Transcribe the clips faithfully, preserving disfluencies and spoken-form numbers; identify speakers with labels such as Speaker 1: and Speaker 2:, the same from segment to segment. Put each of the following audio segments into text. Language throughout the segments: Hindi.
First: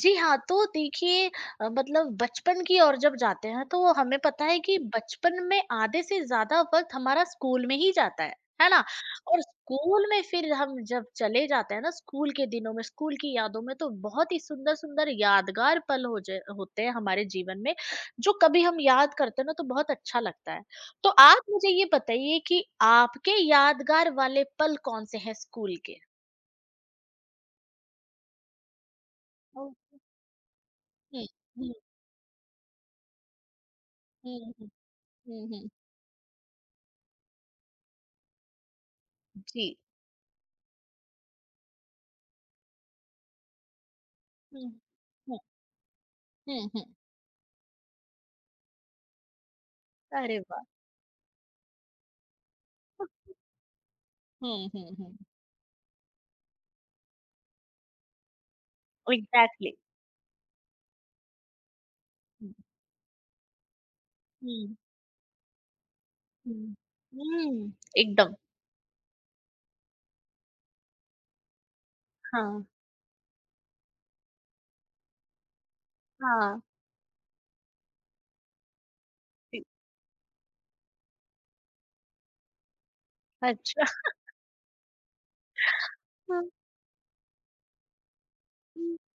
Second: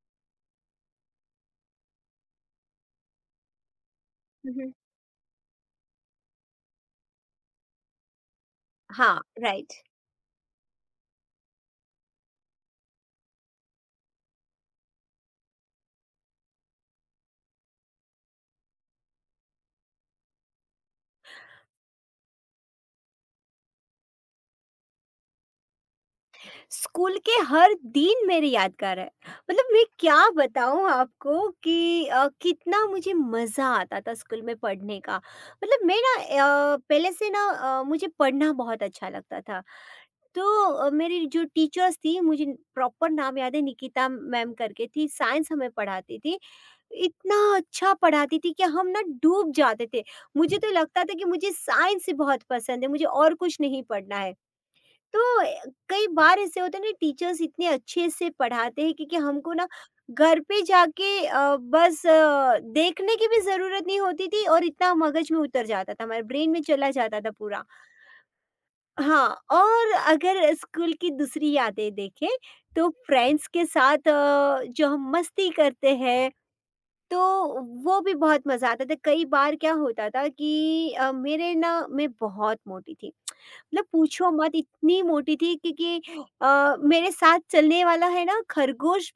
Speaker 1: जी हाँ, तो देखिए अ, मतलब बचपन की ओर जब जाते हैं तो हमें पता है
Speaker 2: मम्म,
Speaker 1: कि बचपन में आधे से ज़्यादा वक़्त हमारा स्कूल में ही जाता है, है ना?
Speaker 2: हाँ
Speaker 1: और
Speaker 2: राइट।
Speaker 1: स्कूल में फिर हम जब चले जाते हैं ना स्कूल के दिनों में, स्कूल की यादों में तो बहुत ही सुंदर-सुंदर यादगार पल हो ज होते हैं हमारे जीवन में, जो कभी हम याद करते हैं ना तो बहुत अच्छा लगता है। तो आप मुझे ये बताइए कि आपके यादगार वाले पल कौन से हैं स्कूल के?
Speaker 2: स्कूल के हर दिन मेरे यादगार है। मतलब मैं
Speaker 1: ओके।
Speaker 2: क्या बताऊँ
Speaker 1: हुँ,
Speaker 2: आपको
Speaker 1: हुँ,
Speaker 2: कि अ, कितना मुझे मज़ा आता था
Speaker 1: हुँ,
Speaker 2: स्कूल में
Speaker 1: हुँ,
Speaker 2: पढ़ने का।
Speaker 1: हुँ, हुँ।
Speaker 2: मतलब मैं ना अ, पहले से ना अ, मुझे पढ़ना बहुत अच्छा लगता था।
Speaker 1: जी।
Speaker 2: तो अ, मेरी जो टीचर्स थी, मुझे प्रॉपर नाम याद है, निकिता मैम
Speaker 1: हुँ,
Speaker 2: करके थी,
Speaker 1: हुँ,
Speaker 2: साइंस हमें पढ़ाती थी।
Speaker 1: हुँ, हुँ।
Speaker 2: इतना अच्छा पढ़ाती थी कि हम ना डूब जाते थे।
Speaker 1: अरे
Speaker 2: मुझे
Speaker 1: वाह!
Speaker 2: तो लगता था कि मुझे साइंस ही बहुत पसंद है, मुझे और कुछ नहीं पढ़ना है।
Speaker 1: हुँ, हुँ, हुँ।
Speaker 2: तो अ, कई बार ऐसे होते हैं ना, टीचर्स इतने अच्छे से पढ़ाते हैं, क्योंकि हमको ना
Speaker 1: एग्ज़ैक्टली।
Speaker 2: घर पे जाके अ, बस
Speaker 1: हुँ,
Speaker 2: अ, देखने की भी ज़रूरत नहीं होती थी, और
Speaker 1: हुँ,
Speaker 2: इतना मगज में उतर जाता था, हमारे ब्रेन में
Speaker 1: हुँ,
Speaker 2: चला जाता था पूरा।
Speaker 1: हुँ, एकदम।
Speaker 2: हाँ, और अगर स्कूल की दूसरी यादें देखें
Speaker 1: हाँ,
Speaker 2: तो फ्रेंड्स के साथ अ, जो हम मस्ती करते हैं,
Speaker 1: हाँ,
Speaker 2: तो वो भी बहुत मज़ा आता था। कई बार
Speaker 1: जी।
Speaker 2: क्या होता था कि अ, मेरे ना, मैं बहुत मोटी थी। मतलब
Speaker 1: अच्छा।
Speaker 2: पूछो मत, इतनी मोटी थी कि कि
Speaker 1: हुँ,
Speaker 2: अ, मेरे साथ चलने वाला है ना
Speaker 1: हुँ,
Speaker 2: खरगोश,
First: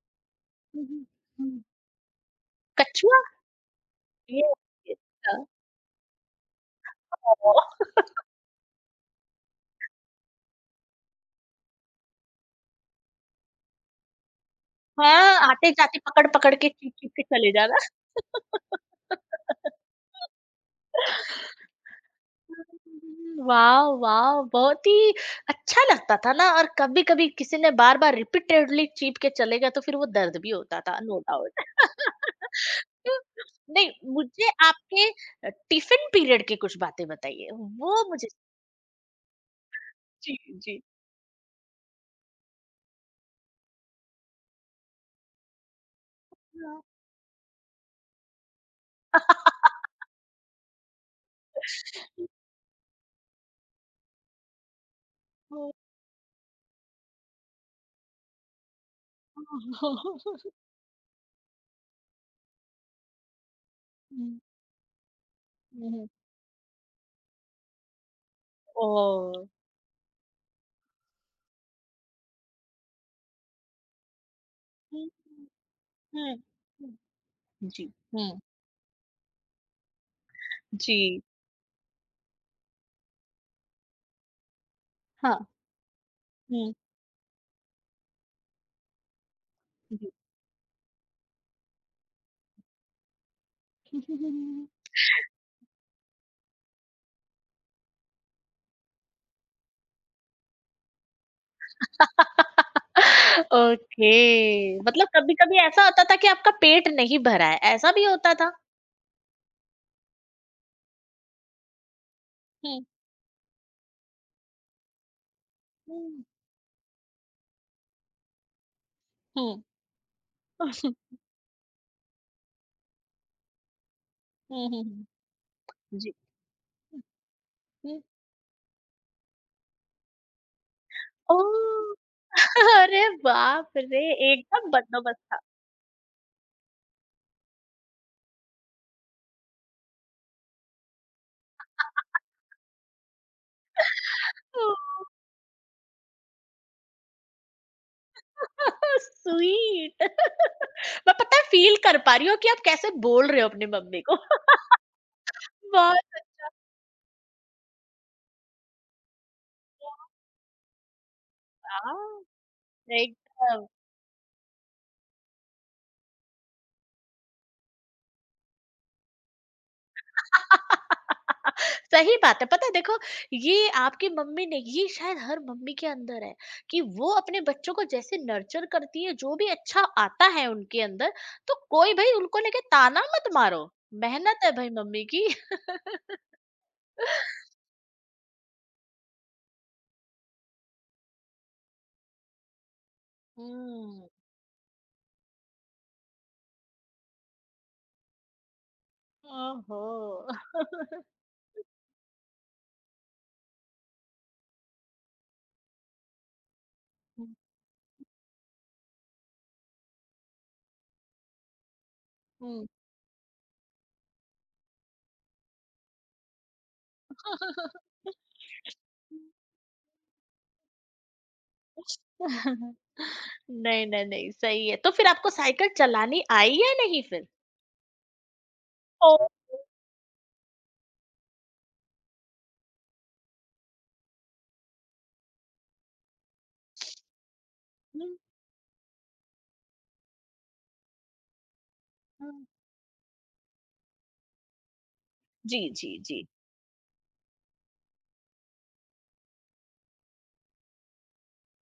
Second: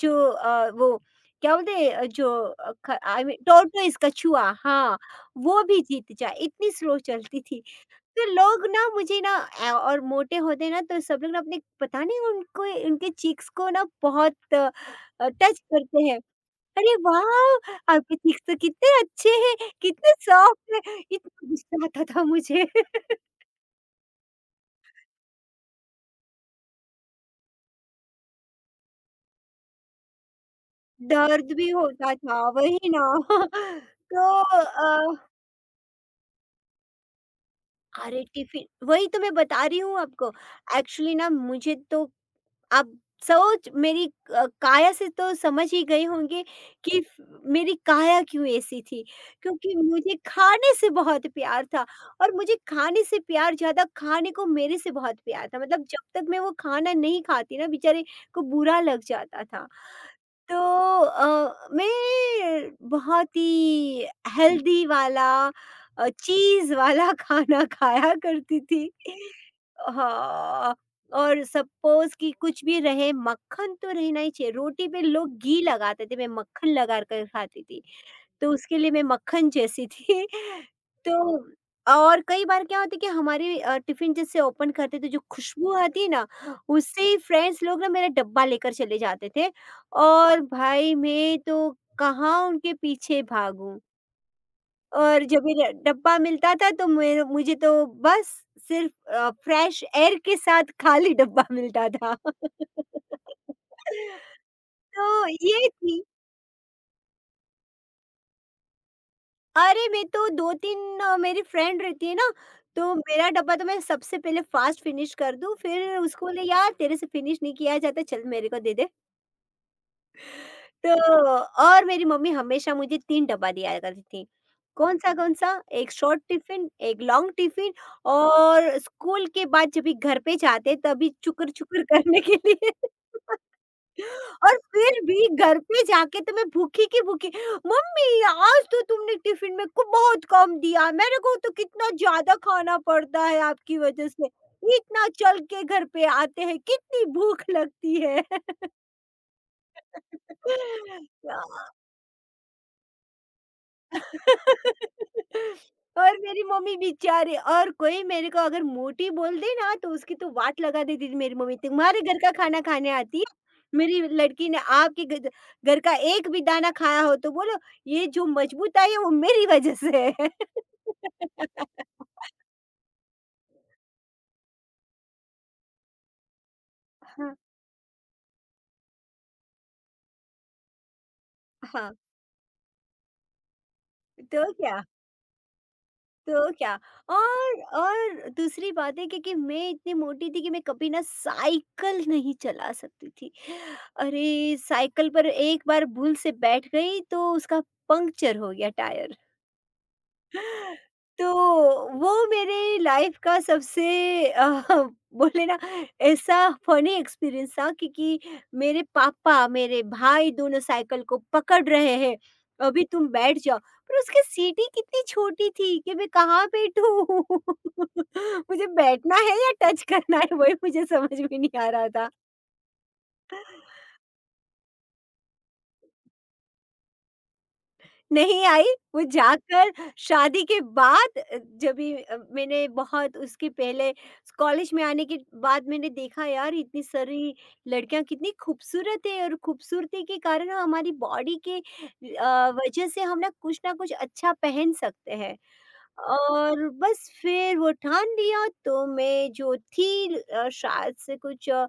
Speaker 2: जो अ,
Speaker 1: हुँ,
Speaker 2: वो
Speaker 1: हुँ,
Speaker 2: क्या
Speaker 1: हुँ।
Speaker 2: बोलते हैं, अ, जो अ, ख
Speaker 1: कछुआ?
Speaker 2: आई मीन टॉर्टोइज़,
Speaker 1: ये
Speaker 2: कछुआ,
Speaker 1: ये
Speaker 2: हाँ,
Speaker 1: अच्छा।
Speaker 2: वो भी जीत जाए इतनी स्लो चलती थी।
Speaker 1: ओह!
Speaker 2: तो लोग ना, मुझे ना अ, और मोटे होते ना तो सब लोग ना अपने पता नहीं उनको, उनके चीक्स को ना बहुत अ,
Speaker 1: हाँ,
Speaker 2: टच
Speaker 1: आते-जाते
Speaker 2: करते हैं।
Speaker 1: पकड़-पकड़ के
Speaker 2: "अरे
Speaker 1: चीप-चीप के चले
Speaker 2: वाह!
Speaker 1: जाना।
Speaker 2: आपके चीक्स तो कितने अच्छे हैं, कितने सॉफ्ट हैं," इतना गुस्सा आता था मुझे।
Speaker 1: वाह! वाह! बहुत ही अच्छा लगता था ना, और कभी-कभी किसी ने बार-बार रिपीटेडली चीप के चले गए तो फिर वो दर्द भी होता था, नो डाउट।
Speaker 2: दर्द भी होता था, वही ना।
Speaker 1: तो नहीं,
Speaker 2: तो
Speaker 1: मुझे आपके
Speaker 2: अ,
Speaker 1: अ, टिफ़िन पीरियड की कुछ बातें बताइए, वो
Speaker 2: अरे
Speaker 1: मुझे।
Speaker 2: टिफ़िन वही तो मैं बता रही हूँ आपको।
Speaker 1: जी, जी।
Speaker 2: एक्चुअली ना मुझे तो, आप सोच, मेरी अ, काया से तो समझ ही गए होंगे कि फ- मेरी काया क्यों ऐसी थी, क्योंकि
Speaker 1: हाँ।
Speaker 2: मुझे खाने से बहुत प्यार था, और मुझे खाने से प्यार, ज़्यादा खाने को मेरे से बहुत प्यार था।
Speaker 1: हुँ,
Speaker 2: मतलब जब तक मैं वो खाना नहीं खाती ना, बेचारे को बुरा लग जाता था।
Speaker 1: हुँ,
Speaker 2: तो अ, मैं बहुत ही हेल्दी वाला,
Speaker 1: हुँ।
Speaker 2: चीज वाला खाना खाया करती थी।
Speaker 1: ओह!
Speaker 2: हाँ, और सपोज़ कि कुछ भी रहे, मक्खन तो रहना ही चाहिए। रोटी पे
Speaker 1: हुँ,
Speaker 2: लोग घी लगाते थे, मैं
Speaker 1: हुँ,
Speaker 2: मक्खन
Speaker 1: हुँ,
Speaker 2: लगा कर खाती थी,
Speaker 1: जी, हुँ,
Speaker 2: तो उसके लिए मैं मक्खन जैसी थी।
Speaker 1: जी,
Speaker 2: तो और कई बार क्या होता है कि हमारे अ, टिफ़िन जैसे ओपन करते तो जो
Speaker 1: हाँ,
Speaker 2: खुशबू आती है ना,
Speaker 1: हुँ,
Speaker 2: उससे ही फ्रेंड्स लोग ना मेरा डब्बा लेकर चले जाते थे,
Speaker 1: जी।
Speaker 2: और भाई मैं तो कहाँ उनके पीछे भागूँ। और जब ये ड डब्बा मिलता था तो मेरे मुझे तो बस सिर्फ़ अ, फ्रेश एयर के साथ खाली डब्बा मिलता था।
Speaker 1: ओके। मतलब
Speaker 2: तो
Speaker 1: कभी-कभी
Speaker 2: ये
Speaker 1: ऐसा
Speaker 2: थी,
Speaker 1: होता था कि आपका पेट नहीं भरा है, ऐसा भी होता था?
Speaker 2: अरे मैं तो दो तीन, अ, मेरी फ्रेंड रहती है ना,
Speaker 1: हुँ,
Speaker 2: तो मेरा डब्बा तो मैं सबसे पहले फ़ास्ट फ़िनिश कर दूँ, फिर
Speaker 1: हुँ,
Speaker 2: उसको बोले, "यार तेरे से फ़िनिश नहीं किया जाता, चल मेरे को दे दे।"
Speaker 1: हुँ।
Speaker 2: तो और मेरी मम्मी हमेशा मुझे तीन डब्बा दिया करती थी।
Speaker 1: हुँ, हुँ,
Speaker 2: कौन-सा,
Speaker 1: हुँ।
Speaker 2: कौन-सा? एक
Speaker 1: जी।
Speaker 2: शॉर्ट टिफ़िन, एक लॉन्ग टिफ़िन,
Speaker 1: हुँ।
Speaker 2: और स्कूल के बाद जब भी घर पे जाते तभी चुकर-चुकर
Speaker 1: ओह!
Speaker 2: करने के लिए।
Speaker 1: अरे बाप रे!
Speaker 2: और
Speaker 1: एकदम
Speaker 2: फिर
Speaker 1: बंदोबस्त
Speaker 2: भी
Speaker 1: था।
Speaker 2: घर पे जाके तो मैं भूखी की भूखी, "मम्मी आज तो तुमने टिफ़िन में को बहुत कम दिया, मेरे को तो कितना ज़्यादा खाना पड़ता है आपकी वजह से।
Speaker 1: ओह!
Speaker 2: इतना चल के घर पे आते हैं, कितनी भूख लगती है।"
Speaker 1: स्वीट। मैं पता है फ़ील कर पा रही हूँ कि आप कैसे बोल रहे हो अपनी मम्मी को।
Speaker 2: और
Speaker 1: बहुत
Speaker 2: मेरी मम्मी बेचारी, और कोई मेरे को अगर मोटी बोल दे ना तो
Speaker 1: बढ़िया।
Speaker 2: उसकी तो वाट लगा देती थी मेरी मम्मी, "तुम्हारे घर
Speaker 1: हाँ,
Speaker 2: का खाना खाने आती है
Speaker 1: एकदम।
Speaker 2: मेरी लड़की, ने आपके घर घर का एक भी दाना खाया हो तो बोलो, ये जो मजबूत आई है वो मेरी वजह से है।"
Speaker 1: सही बात है, पता है देखो, ये आपकी मम्मी ने ये शायद हर मम्मी के अंदर है कि वो
Speaker 2: हाँ,
Speaker 1: अपने बच्चों को जैसे नर्चर करती है, जो भी अच्छा आता है उनके अंदर, तो
Speaker 2: हाँ।
Speaker 1: कोई भाई उनको लेके ताना मत मारो। मेहनत
Speaker 2: तो
Speaker 1: है भाई
Speaker 2: क्या
Speaker 1: मम्मी की।
Speaker 2: तो क्या और और दूसरी बात है, क्योंकि मैं इतनी मोटी थी कि मैं कभी ना साइकिल नहीं चला सकती थी।
Speaker 1: हम्म।
Speaker 2: अरे! साइकिल पर एक बार भूल से बैठ गई तो उसका पंक्चर हो गया टायर।
Speaker 1: ओहो।
Speaker 2: तो वो मेरे लाइफ का सबसे अ, बोले ना, ऐसा फनी
Speaker 1: हम्म।
Speaker 2: एक्सपीरियंस था, क्योंकि मेरे पापा, मेरे भाई दोनों साइकिल को पकड़ रहे हैं,
Speaker 1: हम्म।
Speaker 2: "अभी तुम बैठ जाओ।" पर उसकी सीट ही कितनी छोटी थी कि मैं कहाँ बैठूँ? मुझे बैठना है या टच करना है? वही मुझे समझ में नहीं आ रहा था।
Speaker 1: नहीं नहीं नहीं, सही है। तो फिर आपको साइकिल चलानी आई या नहीं फिर?
Speaker 2: नहीं आई, वो
Speaker 1: ओ।
Speaker 2: जाकर शादी के बाद, अ, जभी अ, मैंने, बहुत उसके पहले कॉलेज में आने के बाद मैंने देखा, यार इतनी सारी लड़कियाँ
Speaker 1: हम्म,
Speaker 2: कितनी खूबसूरत है, और खूबसूरती के कारण हम, हमारी बॉडी के
Speaker 1: हम्म।
Speaker 2: अ, वजह से हम ना कुछ ना कुछ अच्छा पहन सकते हैं।
Speaker 1: जी जी जी।
Speaker 2: और बस फिर वो ठान लिया, तो मैं जो थी अ, शायद से कुछ अ,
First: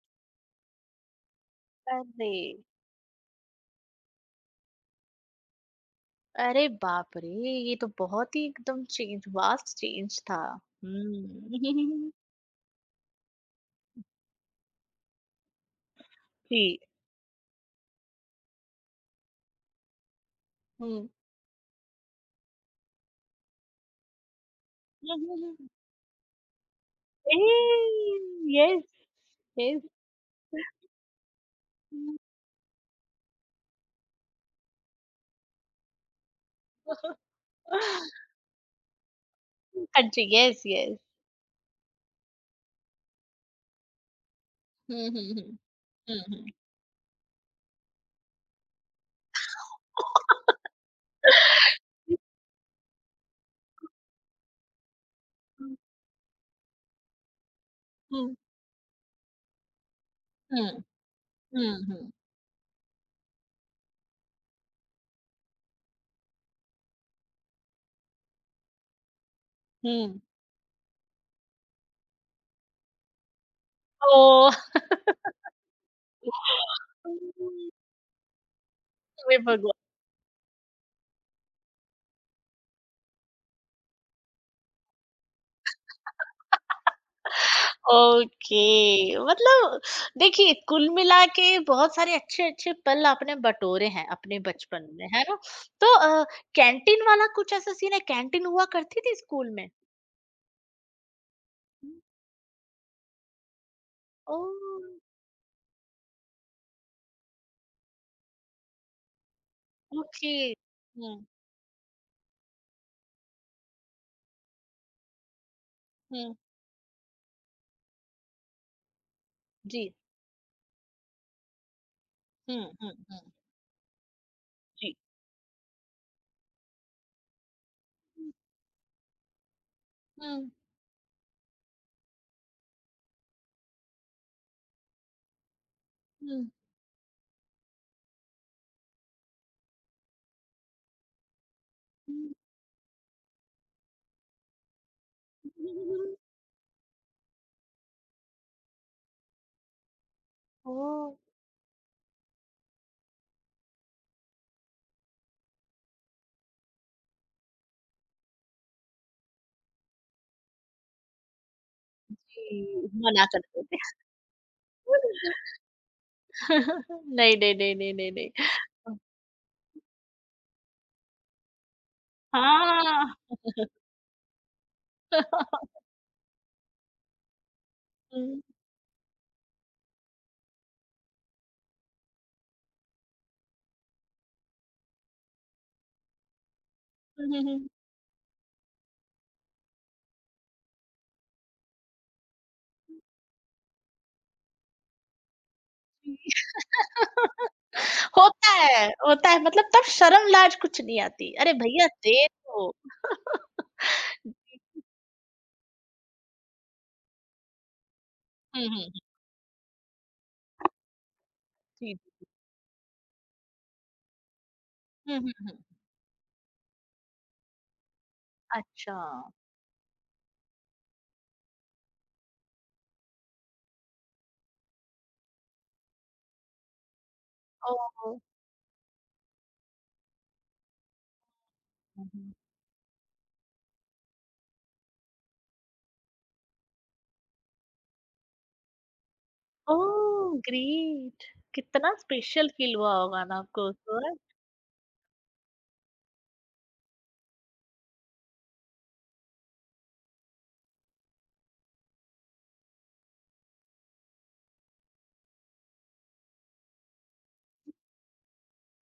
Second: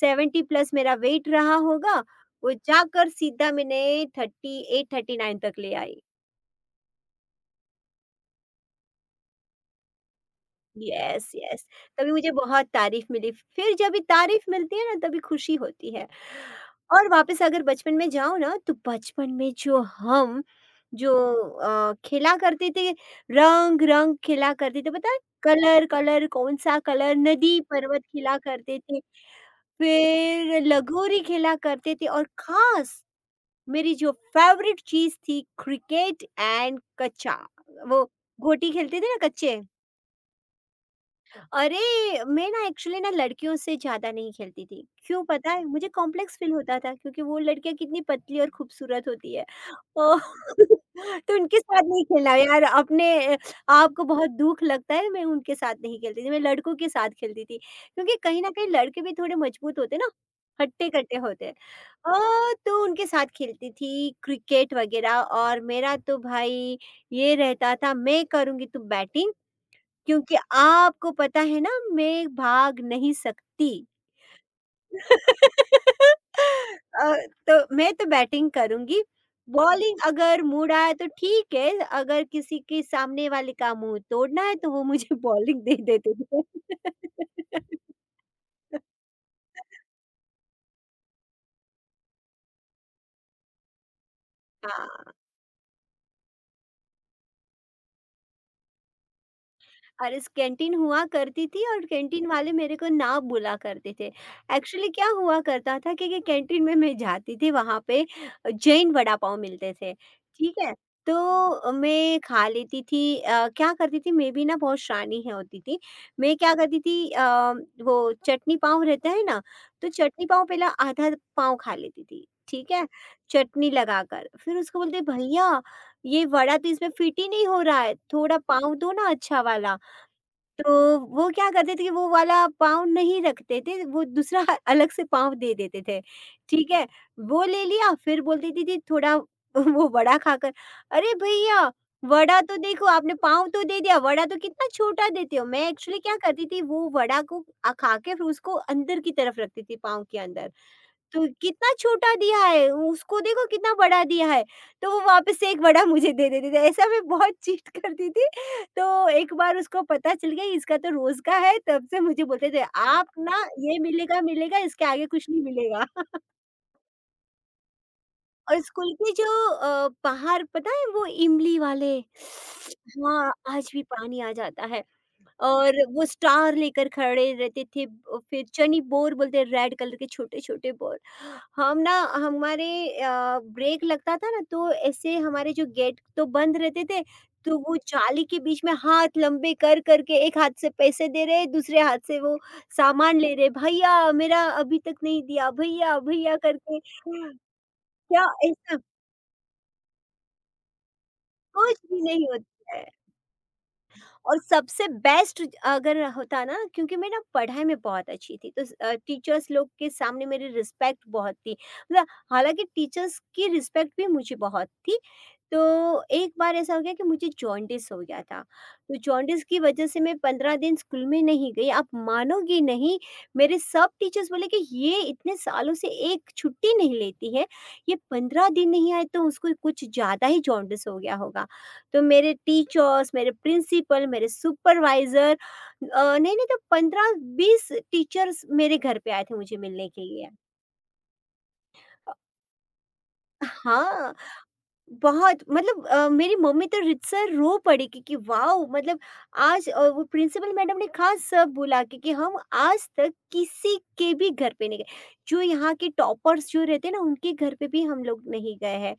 Speaker 2: सत्तर प्लस मेरा वेट रहा होगा,
Speaker 1: अरे।
Speaker 2: वो जाकर सीधा मैंने थर्टी एट, थर्टी नाइन तक ले आई।
Speaker 1: अरे बाप रे! ये तो बहुत ही एकदम चेंज वास्ट चेंज था।
Speaker 2: यस,
Speaker 1: हुँ।
Speaker 2: यस, तभी मुझे बहुत तारीफ मिली, फिर जब ये तारीफ मिलती है ना तभी खुशी होती है।
Speaker 1: जी।
Speaker 2: और वापस अगर बचपन में जाओ ना, तो बचपन में जो हम
Speaker 1: हुँ।
Speaker 2: जो अ, खेला करते थे, रंग रंग खेला करते थे, पता है, कलर कलर, कौन सा कलर,
Speaker 1: ए।
Speaker 2: नदी पर्वत खेला करते
Speaker 1: यस,
Speaker 2: थे।
Speaker 1: यस।
Speaker 2: फिर लगोरी खेला करते थे, और खास मेरी जो फेवरेट चीज थी, क्रिकेट एंड कच्चा, वो गोटी खेलते थे ना, कच्चे।
Speaker 1: कंट्री। Yes, yes.
Speaker 2: अरे! मैं ना एक्चुअली ना लड़कियों से ज़्यादा नहीं खेलती थी।
Speaker 1: हुँ,
Speaker 2: क्यों
Speaker 1: हुँ,
Speaker 2: पता
Speaker 1: हुँ।
Speaker 2: है? मुझे कॉम्प्लेक्स
Speaker 1: हुँ,
Speaker 2: फ़ील होता था, क्योंकि वो लड़कियाँ कितनी पतली और खूबसूरत होती है। ओ तो उनके साथ नहीं खेलना, यार अपने आप को बहुत दुःख लगता है, मैं उनके साथ नहीं खेलती थी, मैं लड़कों के साथ खेलती थी। क्योंकि
Speaker 1: हुँ। हुँ,
Speaker 2: कहीं न कहीं लड़के भी थोड़े मजबूत होते हैं ना,
Speaker 1: हुँ, हुँ,
Speaker 2: हट्टे-कट्टे होते हैं।
Speaker 1: हुँ, हुँ,
Speaker 2: अ, तो उनके साथ खेलती थी क्रिकेट वगैरह, और मेरा तो भाई, ये रहता था मैं करूँगी तो बैटिंग,
Speaker 1: हुँ।
Speaker 2: क्योंकि आपको पता है ना मैं भाग नहीं सकती।
Speaker 1: ओह!
Speaker 2: अ, तो मैं तो बैटिंग करूँगी,
Speaker 1: हे भगवान!
Speaker 2: बॉलिंग अगर मूड आया तो ठीक है, अगर किसी के सामने वाले का मुँह तोड़ना है तो वो मुझे बॉलिंग दे देते थे।
Speaker 1: ओके। मतलब देखिए कुल मिला के बहुत सारे अच्छे-अच्छे पल आपने बटोरे हैं अपने बचपन में,
Speaker 2: हाँ।
Speaker 1: है ना? तो अ, कैंटीन वाला कुछ ऐसा सीन है, कैंटीन हुआ करती थी स्कूल में?
Speaker 2: और इस कैंटीन हुआ करती थी, और कैंटीन वाले मेरे को ना बुला करते थे।
Speaker 1: ओह!
Speaker 2: एक्चुअली क्या हुआ करता था कि कि कैंटीन में मैं जाती थी, वहाँ पे जैन वड़ा पाव मिलते थे,
Speaker 1: ओके।
Speaker 2: ठीक है?
Speaker 1: हुँ,
Speaker 2: तो मैं खा लेती थी, अ, क्या करती थी, मैं भी ना बहुत शरानी है होती थी।
Speaker 1: हुँ,
Speaker 2: मैं क्या करती थी, अ, वो चटनी पाव रहता है ना, तो
Speaker 1: जी।
Speaker 2: चटनी पाव पहले आधा पाव खा लेती थी,
Speaker 1: हुँ,
Speaker 2: ठीक है?
Speaker 1: हुँ, हुँ,
Speaker 2: चटनी लगाकर। फिर उसको
Speaker 1: जी।
Speaker 2: बोलते, "भैया ये वड़ा तो इसमें फिट ही नहीं हो रहा है, थोड़ा पाव दो ना अच्छा वाला।"
Speaker 1: हुँ,
Speaker 2: तो वो क्या करते थे कि वो वाला पाँव नहीं रखते थे, वो दूसरा अलग से पाँव दे देते थे,
Speaker 1: हुँ।
Speaker 2: ठीक है? वो ले लिया, फिर बोलती थी, "दीदी थोड़ा वो वड़ा खाकर।" "अरे भैया! वड़ा तो देखो, आपने पाँव तो दे दिया, वड़ा तो कितना छोटा देते हो।" मैं एक्चुअली क्या करती थी, वो वड़ा को अ, खा के फिर उसको अंदर की तरफ रखती थी पाँव के अंदर।
Speaker 1: ओके,
Speaker 2: तो कितना छोटा दिया है, उसको देखो कितना बड़ा दिया है। तो वो वापस से एक बड़ा मुझे दे देते थे, ऐसा मैं बहुत चीट करती थी। तो एक बार उसको पता चल गया इसका तो रोज़ का है, तब से मुझे बोलते थे, "आप
Speaker 1: मना
Speaker 2: ना
Speaker 1: करते
Speaker 2: ये
Speaker 1: थे।
Speaker 2: मिलेगा, मिलेगा इसके आगे कुछ नहीं मिलेगा।"
Speaker 1: नहीं, नहीं, नहीं, नहीं, नहीं, नहीं।
Speaker 2: और स्कूल के जो अ, बाहर पता है, वो इमली वाले,
Speaker 1: हाँ।
Speaker 2: हाँ, आज भी पानी आ जाता है, और वो स्टार लेकर खड़े रहते थे, अ,
Speaker 1: हुँ,
Speaker 2: फिर चनी बोर बोलते, रेड कलर के छोटे-छोटे बोर। हम ना, हमारे अ, ब्रेक लगता था ना, तो ऐसे हमारे जो गेट तो बंद रहते थे,
Speaker 1: हुँ, हुँ,
Speaker 2: तो
Speaker 1: हुँ।
Speaker 2: वो जाली के बीच में हाथ लंबे कर कर के, एक हाथ से पैसे दे रहे, दूसरे हाथ से वो सामान ले रहे, "भैया मेरा अभी तक नहीं दिया, भैया, भैया," करके, क्या
Speaker 1: होता
Speaker 2: ऐसा,
Speaker 1: है, होता है, मतलब तब शर्म-लाज कुछ नहीं आती। अरे
Speaker 2: कुछ
Speaker 1: भैया
Speaker 2: भी
Speaker 1: दे
Speaker 2: नहीं
Speaker 1: दो।
Speaker 2: होता है। और सबसे बेस्ट अगर होता ना, क्योंकि मैं ना पढ़ाई में बहुत अच्छी थी,
Speaker 1: हुँ, हुँ,
Speaker 2: तो
Speaker 1: हुँ।
Speaker 2: टीचर्स लोग के सामने मेरी रिस्पेक्ट बहुत थी,
Speaker 1: जी,
Speaker 2: मतलब
Speaker 1: जी।
Speaker 2: हालांकि टीचर्स की रिस्पेक्ट भी मुझे बहुत थी।
Speaker 1: हुँ, हुँ, हुँ।
Speaker 2: तो एक बार ऐसा हो गया कि मुझे जॉन्डिस हो गया था। तो
Speaker 1: अच्छा।
Speaker 2: जॉन्डिस की वजह से मैं पंद्रह दिन स्कूल में नहीं गई, आप मानोगी नहीं, मेरे सब टीचर्स बोले कि ये इतने सालों से एक छुट्टी नहीं लेती है, ये
Speaker 1: ओह!
Speaker 2: पंद्रह दिन नहीं आए तो उसको कुछ ज़्यादा ही जॉन्डिस हो गया होगा। तो
Speaker 1: हुँ,
Speaker 2: मेरे
Speaker 1: हुँ।
Speaker 2: टीचर्स, मेरे प्रिंसिपल, मेरे सुपरवाइज़र, अ, नहीं-नहीं तो पंद्रह बीस टीचर्स मेरे घर पे आए थे मुझे मिलने के लिए।
Speaker 1: Oh great! कितना स्पेशल फ़ील हुआ होगा ना आपको उस
Speaker 2: हाँ,
Speaker 1: वक़्त?
Speaker 2: बहुत, मतलब अ, मेरी मम्मी तो रीतसर रो पड़ी, क्योंकि वॉव! मतलब आज अ, वो प्रिंसिपल मैडम ने खास सब बोला क्योंकि हम आज तक किसी के भी घर पे नहीं गए। जो यहाँ के टॉपर्स जो रहते हैं ना, उनके घर पे भी हम लोग नहीं गए हैं।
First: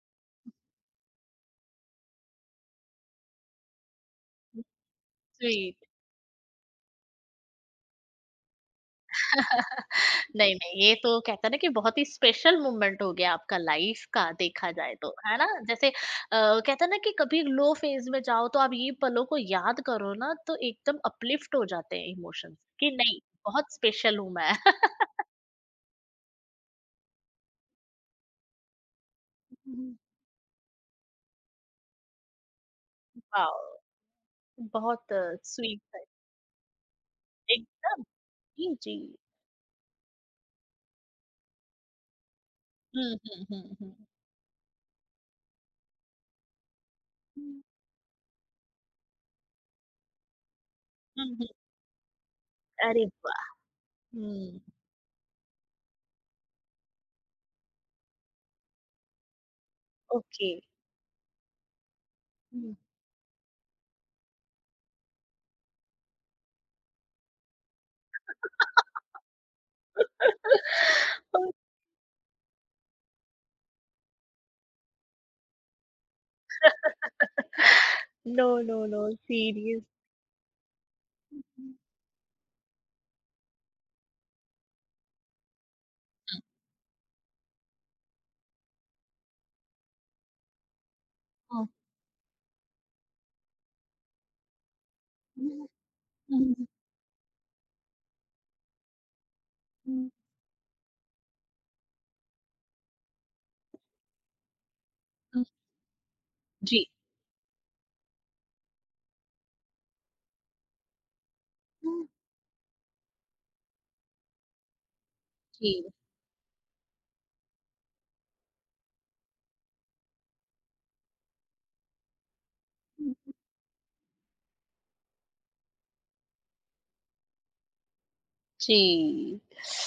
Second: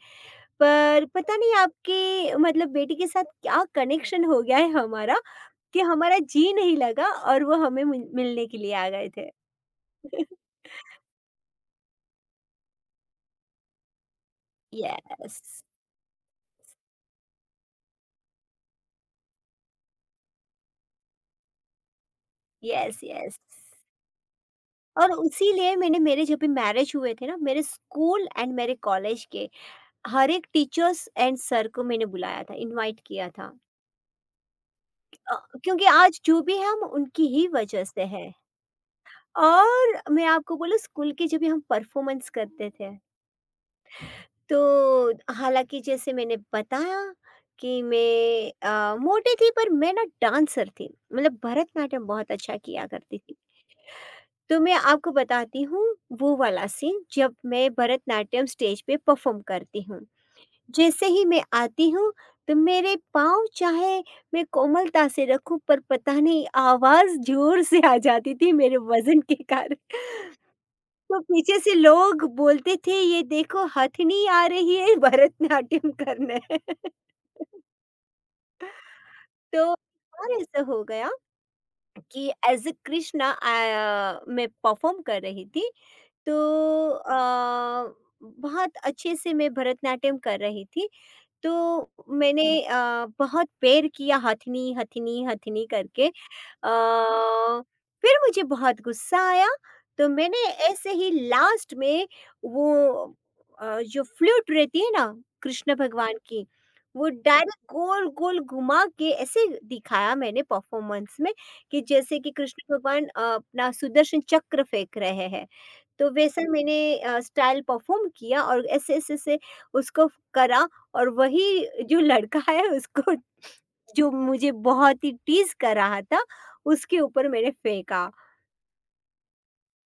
Speaker 2: पर पता नहीं आपके मतलब बेटी के साथ क्या कनेक्शन हो गया है हमारा
Speaker 1: जी।
Speaker 2: कि हमारा जी नहीं लगा और वो हमें मिल मिलने के लिए आ गए थे।
Speaker 1: नहीं, नहीं, ये तो कहते हैं ना कि बहुत ही स्पेशल मोमेंट हो गया आपका लाइफ का, देखा जाए तो, है ना?
Speaker 2: यस,
Speaker 1: जैसे अ, कहते हैं ना कि कभी लो फेज़ में जाओ तो आप ये पलों को याद करो ना, तो एकदम अपलिफ्ट हो जाते हैं इमोशंस, कि
Speaker 2: यस,
Speaker 1: नहीं,
Speaker 2: यस।
Speaker 1: बहुत स्पेशल हूँ मैं।
Speaker 2: और उसीलिए मैंने मेरे जब भी मैरिज हुए थे ना, मेरे स्कूल एंड मेरे कॉलेज के
Speaker 1: हम्म।
Speaker 2: हर एक टीचर्स एंड सर को मैंने बुलाया था, इनवाइट किया था।
Speaker 1: वाओ! बहुत
Speaker 2: अ,
Speaker 1: स्वीट
Speaker 2: क्योंकि
Speaker 1: है,
Speaker 2: आज जो भी है हम उनकी ही वजह
Speaker 1: एकदम।
Speaker 2: से हैं
Speaker 1: जी, जी।
Speaker 2: और मैं आपको बोलूँ स्कूल के जब भी हम परफॉर्मेंस करते थे
Speaker 1: हुँ, हुँ, हुँ, हुँ।
Speaker 2: तो हालाँकि जैसे मैंने बताया
Speaker 1: हुँ।
Speaker 2: कि मैं अ, मोटी थी पर मैं ना डांसर थी,
Speaker 1: हुँ,
Speaker 2: मतलब
Speaker 1: हुँ।
Speaker 2: भरतनाट्यम बहुत अच्छा किया
Speaker 1: अरे
Speaker 2: करती थी।
Speaker 1: वाह!
Speaker 2: तो
Speaker 1: हुँ,
Speaker 2: मैं आपको बताती हूँ वो वाला सीन जब मैं भरतनाट्यम स्टेज पे परफ़ॉर्म करती हूँ।
Speaker 1: ओके।
Speaker 2: जैसे ही मैं आती हूँ तो
Speaker 1: हुँ।
Speaker 2: मेरे पाँव चाहे मैं कोमलता से रखूँ पर पता नहीं आवाज़ ज़ोर से आ जाती थी मेरे वज़न के कारण। तो पीछे से लोग बोलते थे ये देखो हथनी आ रही है भरतनाट्यम करने।
Speaker 1: नो, नो, नो
Speaker 2: तो एक
Speaker 1: सीरियस।
Speaker 2: बार ऐसा हो गया
Speaker 1: हुँ, हुँ।
Speaker 2: कि एज़ अ कृष्णा, अ, मैं परफ़ॉर्म कर रही थी। तो अ, बहुत अच्छे से मैं भरतनाट्यम कर रही थी। तो मैंने अ, बहुत पैर किया हथनी, हथनी, हथनी
Speaker 1: हुँ,
Speaker 2: करके। अ,
Speaker 1: हुँ।
Speaker 2: फिर मुझे बहुत गुस्सा आया, तो
Speaker 1: हुँ,
Speaker 2: मैंने ऐसे ही लास्ट में वो अ, जो फ्लूट रहती है ना
Speaker 1: हुँ।
Speaker 2: कृष्ण भगवान की,
Speaker 1: जी।
Speaker 2: वो डायरेक्ट गोल-गोल घुमा के ऐसे दिखाया मैंने परफ़ॉर्मेंस में। कि
Speaker 1: हुँ।
Speaker 2: जैसे कि कृष्ण भगवान अ, अपना सुदर्शन चक्र फेंक रहे हैं
Speaker 1: जी।
Speaker 2: तो वैसा मैंने अ, स्टाइल परफॉर्म किया और ऐसे ऐसे से उसको करा और वही जो लड़का है उसको
Speaker 1: हुँ,
Speaker 2: जो मुझे बहुत ही टीज कर रहा था उसके ऊपर मैंने फेंका।
Speaker 1: जी।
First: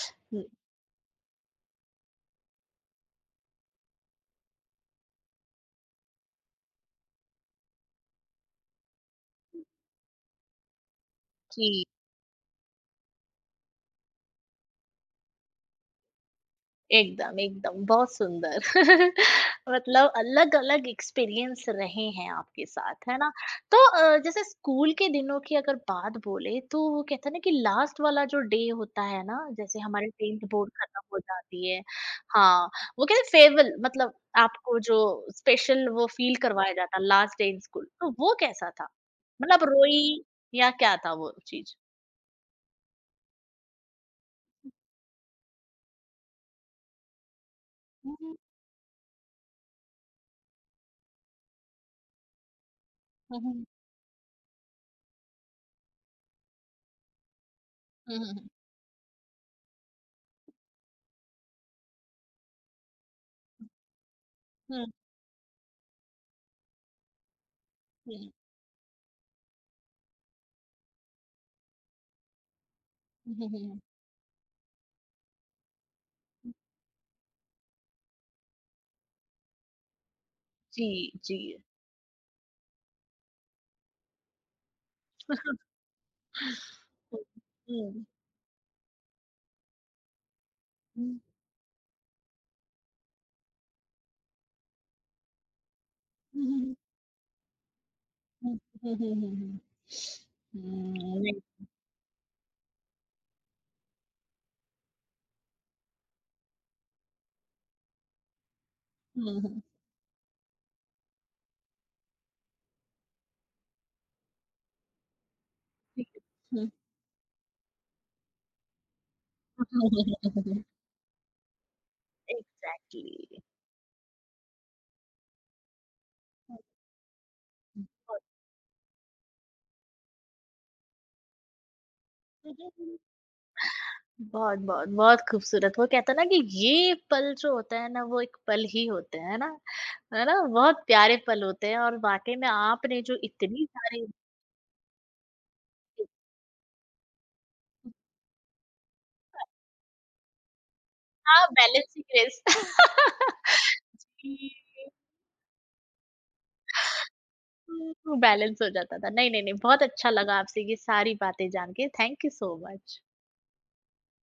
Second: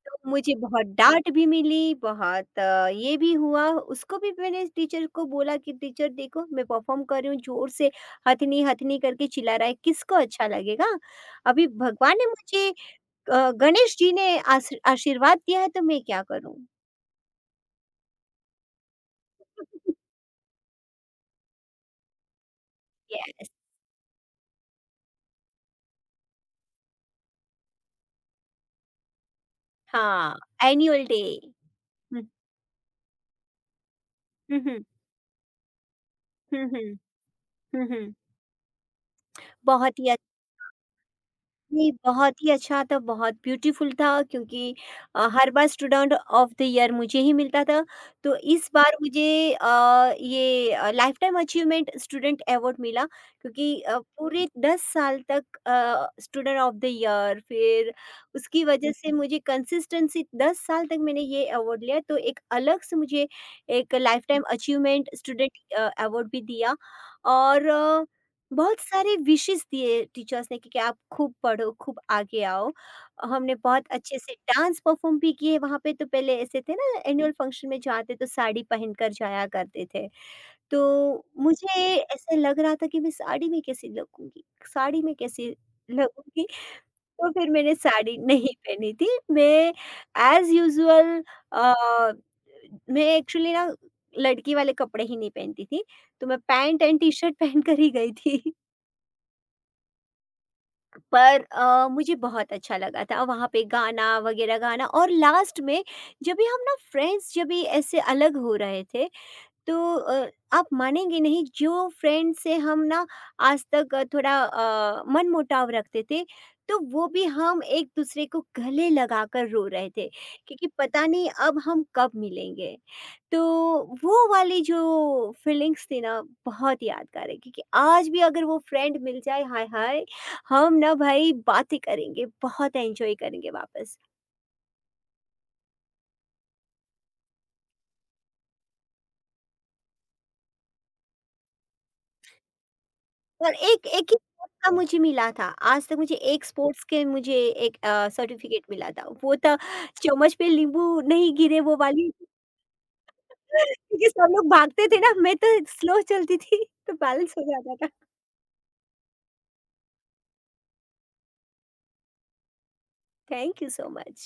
Speaker 2: तो
Speaker 1: हुँ,
Speaker 2: मुझे बहुत डांट भी मिली, बहुत अ, ये भी हुआ। उसको भी मैंने टीचर को बोला कि टीचर देखो मैं परफॉर्म कर रही हूँ जोर से हथनी हथनी करके चिल्ला रहा है किसको अच्छा लगेगा। अभी
Speaker 1: जी।
Speaker 2: भगवान ने मुझे अ, गणेश जी ने आश आशीर्वाद दिया है तो मैं क्या करूँ?
Speaker 1: एकदम, एकदम, बहुत सुंदर। मतलब अलग-अलग एक्सपीरियंस रहे हैं आपके साथ, है ना?
Speaker 2: यस,
Speaker 1: तो अ, जैसे स्कूल के दिनों की अगर बात बोले तो वो कहते हैं ना कि लास्ट वाला जो डे होता है ना, जैसे हमारे
Speaker 2: हाँ,
Speaker 1: टेन्थ बोर्ड खत्म
Speaker 2: एनुअल
Speaker 1: हो
Speaker 2: डे।
Speaker 1: जाती है।
Speaker 2: हुँ,
Speaker 1: हाँ, वो कहते हैं फ़ेयरवेल, मतलब
Speaker 2: हुँ,
Speaker 1: आपको
Speaker 2: हुँ,
Speaker 1: जो स्पेशल वो फ़ील
Speaker 2: हुँ,
Speaker 1: करवाया
Speaker 2: हुँ,
Speaker 1: जाता है लास्ट डे इन स्कूल,
Speaker 2: हुँ,
Speaker 1: तो
Speaker 2: हुँ।
Speaker 1: वो कैसा था? मतलब
Speaker 2: बहुत
Speaker 1: रोई
Speaker 2: ही
Speaker 1: या क्या था वो चीज़?
Speaker 2: जी, बहुत ही अच्छा था, बहुत ब्यूटीफुल था क्योंकि अ, हर बार स्टूडेंट ऑफ द ईयर मुझे ही मिलता था।
Speaker 1: हुँ,
Speaker 2: तो
Speaker 1: हुँ।
Speaker 2: इस बार मुझे अ, ये अ, लाइफ़टाइम अचीवमेंट स्टूडेंट अवार्ड मिला
Speaker 1: हुँ, हुँ।
Speaker 2: क्योंकि अ, पूरे दस साल तक अ, स्टूडेंट ऑफ द ईयर फिर
Speaker 1: हुँ, हुँ, हुँ।
Speaker 2: उसकी वजह से मुझे कंसिस्टेंसी दस साल तक मैंने ये अवार्ड लिया। तो एक अलग से मुझे एक लाइफ़टाइम अचीवमेंट स्टूडेंट अ, अवार्ड भी दिया और
Speaker 1: हुँ,
Speaker 2: बहुत सारे विशेस दिए टीचर्स ने कि, कि आप खूब पढ़ो, खूब आगे आओ।
Speaker 1: हुँ, हुँ,
Speaker 2: हमने
Speaker 1: हुँ, हुँ,
Speaker 2: बहुत अच्छे से डांस परफॉर्म भी किए वहाँ पे तो पहले
Speaker 1: हुँ।
Speaker 2: ऐसे थे ना एनुअल फंक्शन में जाते तो साड़ी पहनकर जाया करते थे।
Speaker 1: जी,
Speaker 2: तो
Speaker 1: जी।
Speaker 2: मुझे ऐसे लग रहा था कि मैं साड़ी में कैसी लगूँगी? साड़ी में कैसी लगूँगी? तो फिर मैंने
Speaker 1: Mm.
Speaker 2: साड़ी नहीं पहनी थी। मैं एज़
Speaker 1: Mm.
Speaker 2: यूजुअल अ, मैं एक्चुअली ना लड़की वाले कपड़े ही नहीं पहनती थी। तो मैं
Speaker 1: Mhm.
Speaker 2: पैंट एंड टी-शर्ट पहनकर ही गई थी।
Speaker 1: Mm. Hmm, hmm, hmm, hmm. Hmm,
Speaker 2: पर
Speaker 1: right.
Speaker 2: अ, मुझे बहुत अच्छा लगा था वहाँ पे गाना वगैरह गाना, और लास्ट में जब भी हम ना फ्रेंड्स जब भी ऐसे अलग हो रहे थे
Speaker 1: Hmm, hmm.
Speaker 2: तो अ, आप मानेंगे नहीं जो फ्रेंड से हम ना आज तक अ, थोड़ा अ, मनमुटाव रखते थे
Speaker 1: Hmm.
Speaker 2: तो वो भी हम एक दूसरे को गले लगाकर रो रहे थे क्योंकि पता नहीं अब हम कब मिलेंगे।
Speaker 1: एग्जैक्टली।
Speaker 2: तो वो वाली जो फीलिंग्स थी ना
Speaker 1: हुँ,
Speaker 2: बहुत यादगार है क्योंकि
Speaker 1: हुँ।
Speaker 2: आज भी अगर वो फ्रेंड मिल जाए हाय हाय, हम ना भाई बातें करेंगे, बहुत एंजॉय करेंगे वापस।
Speaker 1: बहुत, बहुत, बहुत खूबसूरत। वो कहते हैं ना कि ये पल जो होते हैं ना वो एक पल ही होते हैं ना, है ना? बहुत प्यारे पल होते हैं और वाक़ई में आपने जो
Speaker 2: और
Speaker 1: इतनी
Speaker 2: एक
Speaker 1: सारी
Speaker 2: एक ही स्पोर्ट्स का मुझे मिला था। आज तक मुझे एक स्पोर्ट्स के मुझे एक अ, सर्टिफ़िकेट मिला था। वो था चम्मच पे नींबू नहीं
Speaker 1: हाँ,
Speaker 2: गिरे वो वाली।
Speaker 1: Balancing race.
Speaker 2: क्योंकि सब लोग
Speaker 1: जी।
Speaker 2: भागते थे ना, मैं तो स्लो चलती थी तो बैलेंस हो जाता था।
Speaker 1: हुँ, बैलेंस हो जाता था। नहीं, नहीं, नहीं, बहुत अच्छा लगा आपसे ये सारी बातें जान के। Thank you so much.
Speaker 2: Thank you so much.